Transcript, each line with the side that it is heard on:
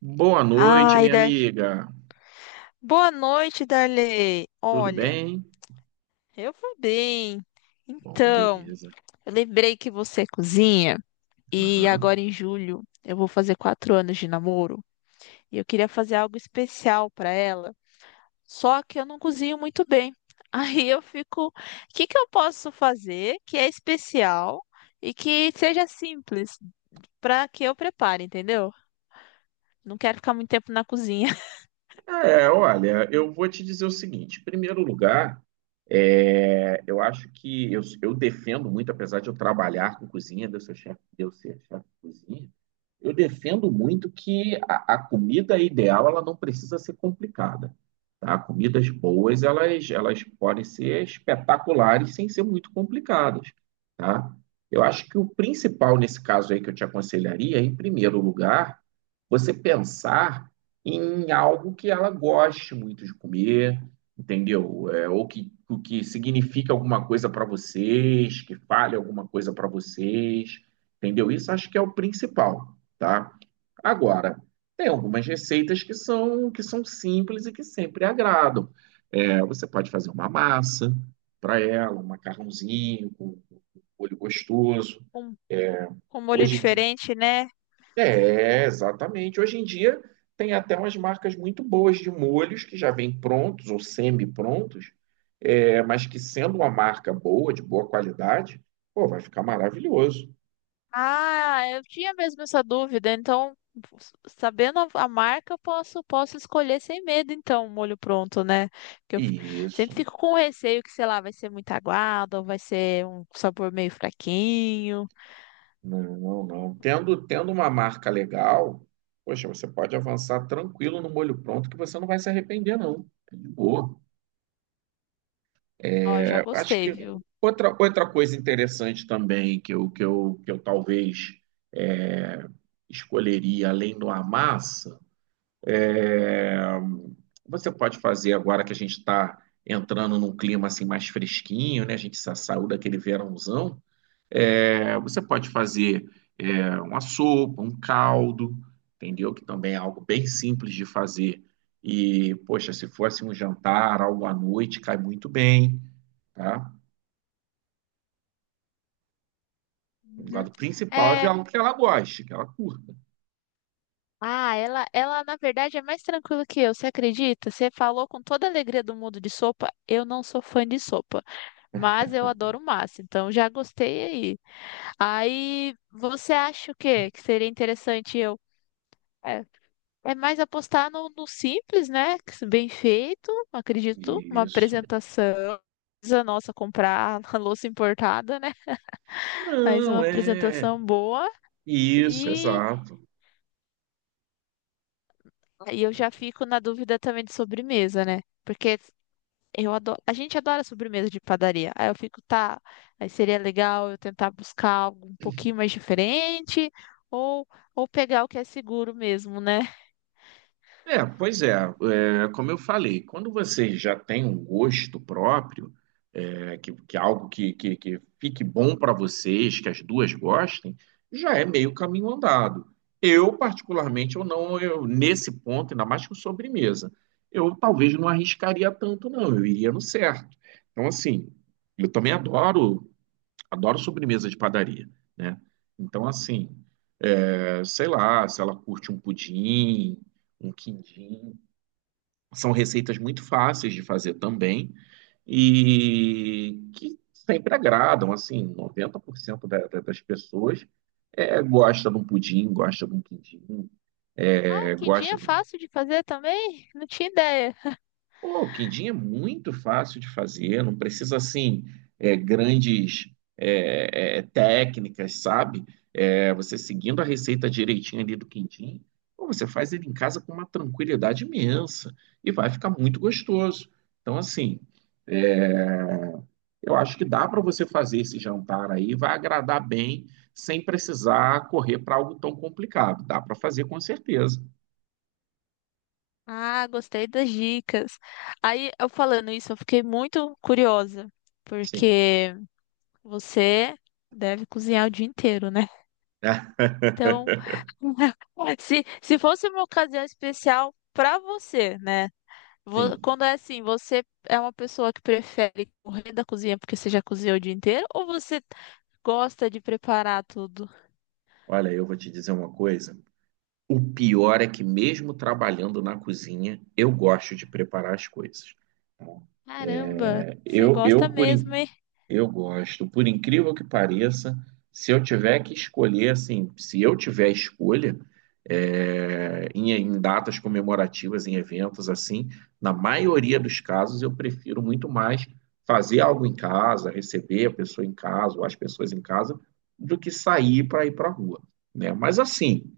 right: Boa noite,
left: Ai,
right: minha
left: Dar...
right: amiga.
left: Boa noite, Darley.
right: Tudo
left: Olha,
right: bem?
left: eu vou bem.
right: Bom,
left: Então,
right: beleza.
left: eu lembrei que você é cozinha e
right: Aham.
left: agora em julho eu vou fazer quatro anos de namoro e eu queria fazer algo especial para ela. Só que eu não cozinho muito bem. Aí eu fico, o que que eu posso fazer que é especial e que seja simples para que eu prepare, entendeu? Não quero ficar muito tempo na cozinha.
right: Olha, eu vou te dizer o seguinte: em primeiro lugar, eu acho que eu defendo muito, apesar de eu trabalhar com cozinha, de eu ser chefe, de eu ser chefe de cozinha, eu defendo muito que a comida ideal ela não precisa ser complicada, tá? Comidas boas elas podem ser espetaculares sem ser muito complicadas, tá? Eu acho que o principal nesse caso aí que eu te aconselharia, em primeiro lugar, você pensar em algo que ela goste muito de comer, entendeu? É, ou que, o que significa alguma coisa para vocês, que fale alguma coisa para vocês, entendeu? Isso acho que é o principal, tá? Agora, tem algumas receitas que são simples e que sempre agradam. É, você pode fazer uma massa para ela, um macarrãozinho com molho gostoso.
left: com,
right: É,
left: com molho
right: Hoje em dia
left: diferente, né?
right: exatamente. Hoje em dia tem até umas marcas muito boas de molhos que já vêm prontos ou semi-prontos, mas que sendo uma marca boa, de boa qualidade, pô, vai ficar maravilhoso.
left: Ah, eu tinha mesmo essa dúvida, então, sabendo a marca, eu posso escolher sem medo, então, o molho pronto, né? Porque eu f- Sempre
right: Isso.
left: fico com receio que, sei lá, vai ser muito aguado, ou vai ser um sabor meio fraquinho.
right: Não, não, não. Tendo uma marca legal, poxa, você pode avançar tranquilo no molho pronto que você não vai se arrepender, não. É de boa.
left: Ó, já
right: Acho
left: gostei,
right: que
left: viu?
right: outra coisa interessante também que eu talvez é, escolheria além do Amassa, é, você pode fazer agora que a gente está entrando num clima assim mais fresquinho, né? A gente saiu daquele verãozão. É, você pode fazer uma sopa, um caldo, entendeu? Que também é algo bem simples de fazer. E, poxa, se fosse um jantar, algo à noite, cai muito bem, tá? O
left: Uhum.
right: lado principal é ver
left: É,
right: algo que ela goste, que ela curta.
left: ah, ela na verdade é mais tranquila que eu, você acredita? Você falou com toda a alegria do mundo de sopa. Eu não sou fã de sopa, mas eu adoro massa, então já gostei aí. Aí você acha o quê? Que seria interessante eu. É, é mais apostar no simples, né? que se- Bem feito, acredito. Uma
right: Isso.
left: apresentação. Precisa, nossa, comprar a louça importada, né? Mas uma
right: Não, é.
left: apresentação boa.
right: Isso,
left: E,
right: exato.
left: e eu já fico na dúvida também de sobremesa, né? Porque eu adoro, a gente adora sobremesa de padaria. Aí eu fico, tá, aí seria legal eu tentar buscar algo um pouquinho mais diferente ou, ou pegar o que é seguro mesmo, né?
right: Pois é, é, como eu falei, quando você já tem um gosto próprio, que é algo que fique bom para vocês, que as duas gostem, já é meio caminho andado. Eu, particularmente, eu não, eu, nesse ponto, ainda mais com sobremesa, eu talvez não arriscaria tanto, não, eu iria no certo. Então, assim, eu também adoro sobremesa de padaria, né? Então, assim, sei lá, se ela curte um pudim, um quindim, são receitas muito fáceis de fazer também e que sempre agradam, assim, 90% das pessoas gosta de um pudim, gosta de um quindim,
left: Ah, o
right: é,
left: quindim
right: gosta
left: é fácil de fazer também? Não tinha ideia.
right: Pô, o quindim é muito fácil de fazer, não precisa assim grandes técnicas, sabe? É, você seguindo a receita direitinho ali do quindim, pô, você faz ele em casa com uma tranquilidade imensa e vai ficar muito gostoso. Então, assim, eu acho que dá para você fazer esse jantar aí, vai agradar bem, sem precisar correr para algo tão complicado. Dá para fazer com certeza.
left: Ah, gostei das dicas. Aí eu falando isso, eu fiquei muito curiosa,
right: Sim.
left: porque você deve cozinhar o dia inteiro, né? Então, se fosse uma ocasião especial para você, né?
right: Sim.
left: Quando é assim, você é uma pessoa que prefere correr da cozinha porque você já cozinhou o dia inteiro ou você gosta de preparar tudo?
right: Olha, eu vou te dizer uma coisa. O pior é que, mesmo trabalhando na cozinha, eu gosto de preparar as coisas.
left: Caramba,
right: É,
left: você
right: Eu, eu,
left: gosta
right: por,
left: mesmo,
right: in-
left: hein?
right: eu gosto, por incrível que pareça, se eu tiver que escolher, assim, se eu tiver escolha, em, em datas comemorativas, em eventos assim, na maioria dos casos eu prefiro muito mais fazer algo em casa, receber a pessoa em casa ou as pessoas em casa, do que sair para ir para a rua, né? Mas assim,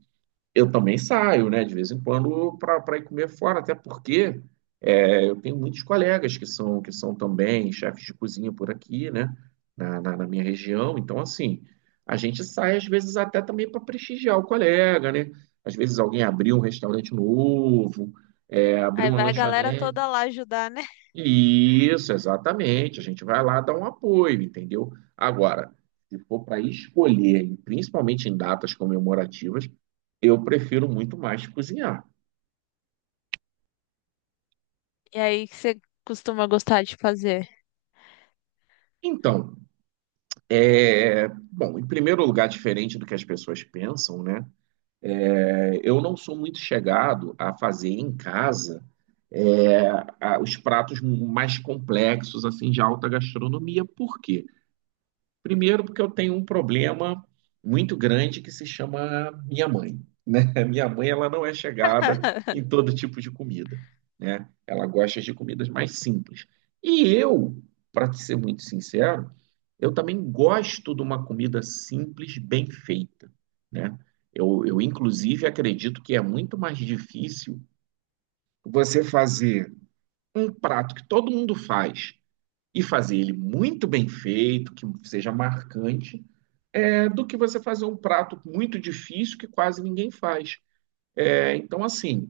right: eu também saio, né, de vez em quando para ir comer fora, até porque eu tenho muitos colegas que são também chefes de cozinha por aqui, né, na minha região. Então, assim, a gente sai às vezes até também para prestigiar o colega, né? Às vezes alguém abriu um restaurante novo, abriu
left: Aí
right: uma
left: vai a galera toda
right: lanchonete.
left: lá ajudar, né?
right: Isso, exatamente. A gente vai lá dar um apoio, entendeu? Agora, se for para escolher, e principalmente em datas comemorativas, eu prefiro muito mais cozinhar.
left: E aí, o que você costuma gostar de fazer?
right: Então, bom, em primeiro lugar, diferente do que as pessoas pensam, né? Eu não sou muito chegado a fazer em casa é, os pratos mais complexos, assim, de alta gastronomia. Por quê? Primeiro, porque eu tenho um problema muito grande que se chama minha mãe, né? Minha mãe, ela não é chegada em todo tipo de comida, né? Ela gosta de comidas mais simples. E eu, para ser muito sincero, eu também gosto de uma comida simples, bem feita, né? Inclusive, acredito que é muito mais difícil você fazer um prato que todo mundo faz e fazer ele muito bem feito, que seja marcante, do que você fazer um prato muito difícil que quase ninguém faz. É, então, assim,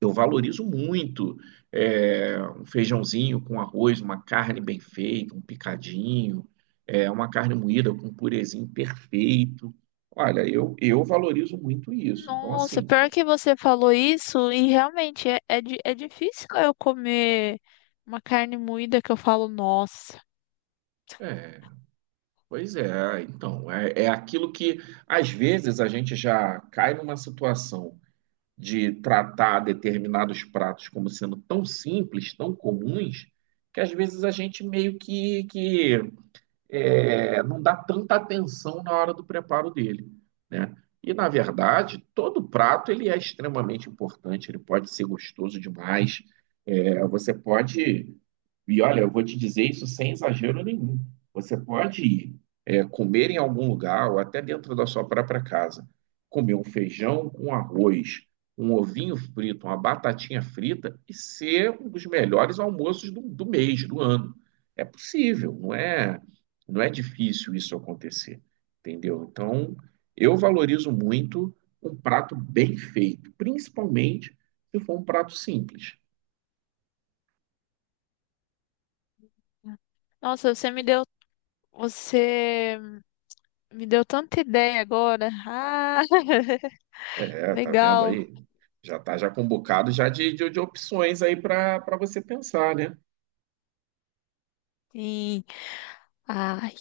right: eu valorizo muito um feijãozinho com arroz, uma carne bem feita, um picadinho, uma carne moída com um purezinho perfeito. Olha, eu valorizo muito isso. Então,
left: Nossa,
right: assim,
left: pior que você falou isso, e realmente é, é, é difícil eu comer uma carne moída que eu falo, nossa.
right: é, pois é. Então, é, é aquilo que às vezes a gente já cai numa situação de tratar determinados pratos como sendo tão simples, tão comuns, que às vezes a gente meio que não dá tanta atenção na hora do preparo dele, né? E na verdade, todo prato ele é extremamente importante, ele pode ser gostoso demais. É, você pode, e olha, eu vou te dizer isso sem exagero nenhum. Você pode ir comer em algum lugar ou até dentro da sua própria casa, comer um feijão com arroz, um ovinho frito, uma batatinha frita e ser um dos melhores almoços do mês, do ano. É possível, não é? Não é difícil isso acontecer, entendeu? Então, eu valorizo muito um prato bem feito, principalmente se for um prato simples.
left: Nossa, você me deu. Você. Me deu tanta ideia agora. Ah,
right: É, tá vendo
left: legal.
right: aí? Já tá já com um bocado já de opções aí para você pensar, né?
left: Sim. Ai,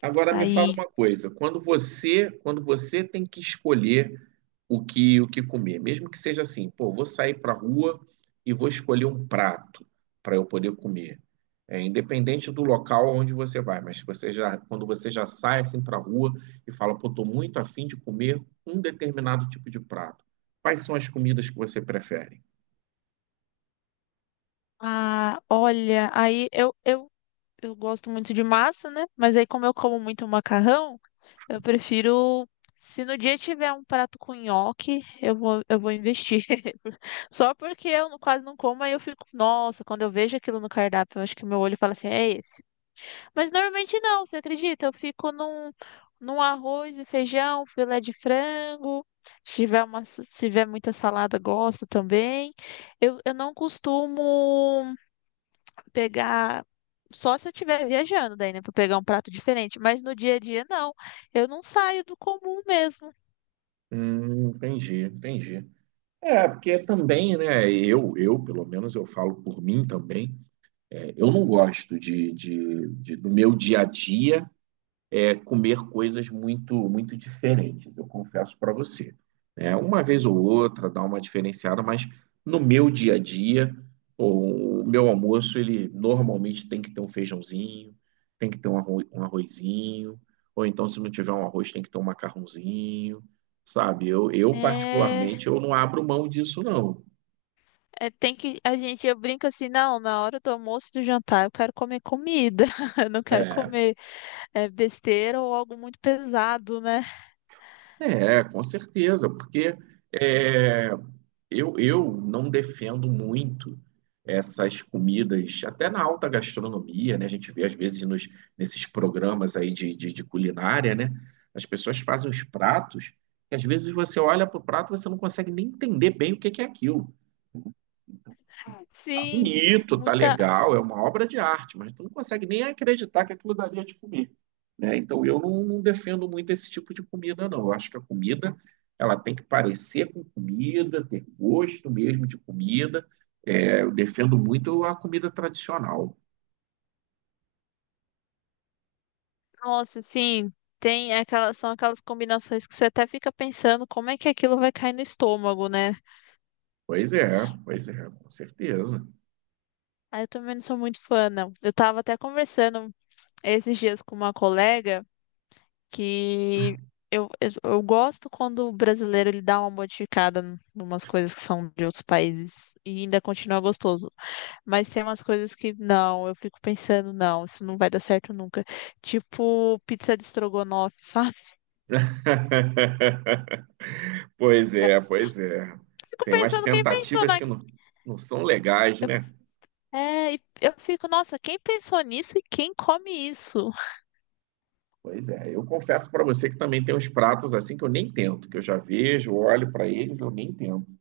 right: Agora me fala
left: aí.
right: uma coisa, quando você tem que escolher o que comer, mesmo que seja assim, pô, vou sair para a rua e vou escolher um prato para eu poder comer. É, independente do local onde você vai, mas você já, quando você já sai assim para a rua e fala, pô, tô muito afim de comer um determinado tipo de prato. Quais são as comidas que você prefere?
left: Ah, olha, aí eu gosto muito de massa, né? Mas aí como eu como muito macarrão, eu prefiro se no dia tiver um prato com nhoque, eu vou investir. Só porque eu não- quase não como, aí eu fico, nossa, quando eu vejo aquilo no cardápio, eu acho que meu olho fala assim, é esse. Mas normalmente não, você acredita? Eu fico num, num arroz e feijão, filé de frango. Se tiver uma, se tiver muita salada, gosto também. Eu não costumo pegar. Só se eu estiver viajando, daí, né, para pegar um prato diferente. Mas no dia a dia, não. Eu não saio do comum mesmo.
right: Entendi, entendi. É, porque também, né, pelo menos eu falo por mim também, eu não gosto do meu dia a dia comer coisas muito muito diferentes, eu confesso para você. Né? Uma vez ou outra dá uma diferenciada, mas no meu dia a dia, o meu almoço, ele normalmente tem que ter um feijãozinho, tem que ter um arrozinho, ou então se não tiver um arroz, tem que ter um macarrãozinho, sabe? Eu
left: É,
right: particularmente, eu não abro mão disso, não.
left: é, tem que. A gente, eu brinco assim, não, na hora do almoço e do jantar, eu quero comer comida. Eu não quero
right: É,
left: comer, é, besteira ou algo muito pesado, né?
right: com certeza, porque... É, eu não defendo muito essas comidas, até na alta gastronomia, né? A gente vê às vezes nesses programas aí de culinária, né? As pessoas fazem os pratos que às vezes você olha para o prato e você não consegue nem entender bem o que que é aquilo
left: Sim,
right: bonito, tá
left: muita.
right: legal, é uma obra de arte, mas tu não consegue nem acreditar que aquilo dali é de comer, né? Então eu não defendo muito esse tipo de comida, não. Eu acho que a comida ela tem que parecer com comida, ter gosto mesmo de comida. É, eu defendo muito a comida tradicional.
left: Nossa, sim, tem aquelas, são aquelas combinações que você até fica pensando como é que aquilo vai cair no estômago, né?
right: Pois é, com certeza.
left: Aí eu também não sou muito fã, não. Eu tava até conversando esses dias com uma colega que eu gosto quando o brasileiro ele dá uma modificada em umas coisas que são de outros países e ainda continua gostoso. Mas tem umas coisas que não, eu fico pensando, não, isso não vai dar certo nunca. Tipo pizza de estrogonofe, sabe?
right: Pois é, pois é.
left: Fico
right: Tem umas
left: pensando, quem pensou
right: tentativas
left: na.
right: que não, não são legais,
left: Eu,
right: né?
left: é, e eu fico, nossa, quem pensou nisso e quem come isso?
right: Pois é, eu confesso para você que também tem uns pratos assim que eu nem tento, que eu já vejo, olho para eles, eu nem tento.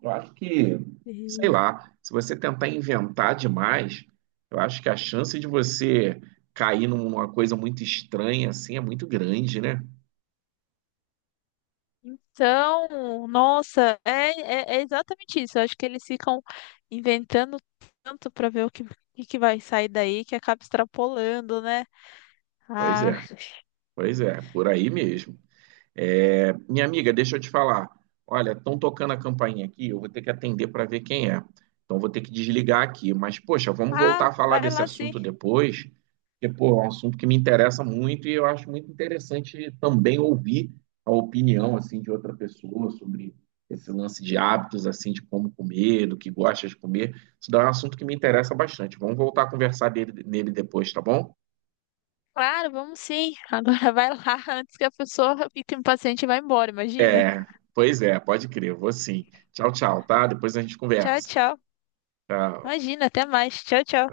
right: Eu acho que, sei
left: E-
right: lá, se você tentar inventar demais, eu acho que a chance de você cair numa coisa muito estranha assim é muito grande, né?
left: Então, nossa, é, é, é exatamente isso. Eu acho que eles ficam inventando tanto para ver o que que vai sair daí que acaba extrapolando, né?
right: Pois
left: Ah,
right: é, pois é, por aí mesmo. É, minha amiga, deixa eu te falar. Olha, estão tocando a campainha aqui, eu vou ter que atender para ver quem é. Então vou ter que desligar aqui. Mas, poxa, vamos voltar
left: ah,
right: a falar
left: vai
right: desse
left: lá sim.
right: assunto depois, porque, pô, é um assunto que me interessa muito e eu acho muito interessante também ouvir a opinião, assim, de outra pessoa sobre esse lance de hábitos, assim, de como comer, do que gosta de comer. Isso daí é um assunto que me interessa bastante. Vamos voltar a conversar nele depois, tá bom?
left: Claro, vamos sim. Agora vai lá antes que a pessoa fique impaciente e vá embora, imagina.
right: É, pois é, pode crer, vou sim. Tchau, tchau, tá? Depois a gente
left: Tchau,
right: conversa.
left: tchau.
right: Tchau.
left: Imagina, até mais. Tchau, tchau.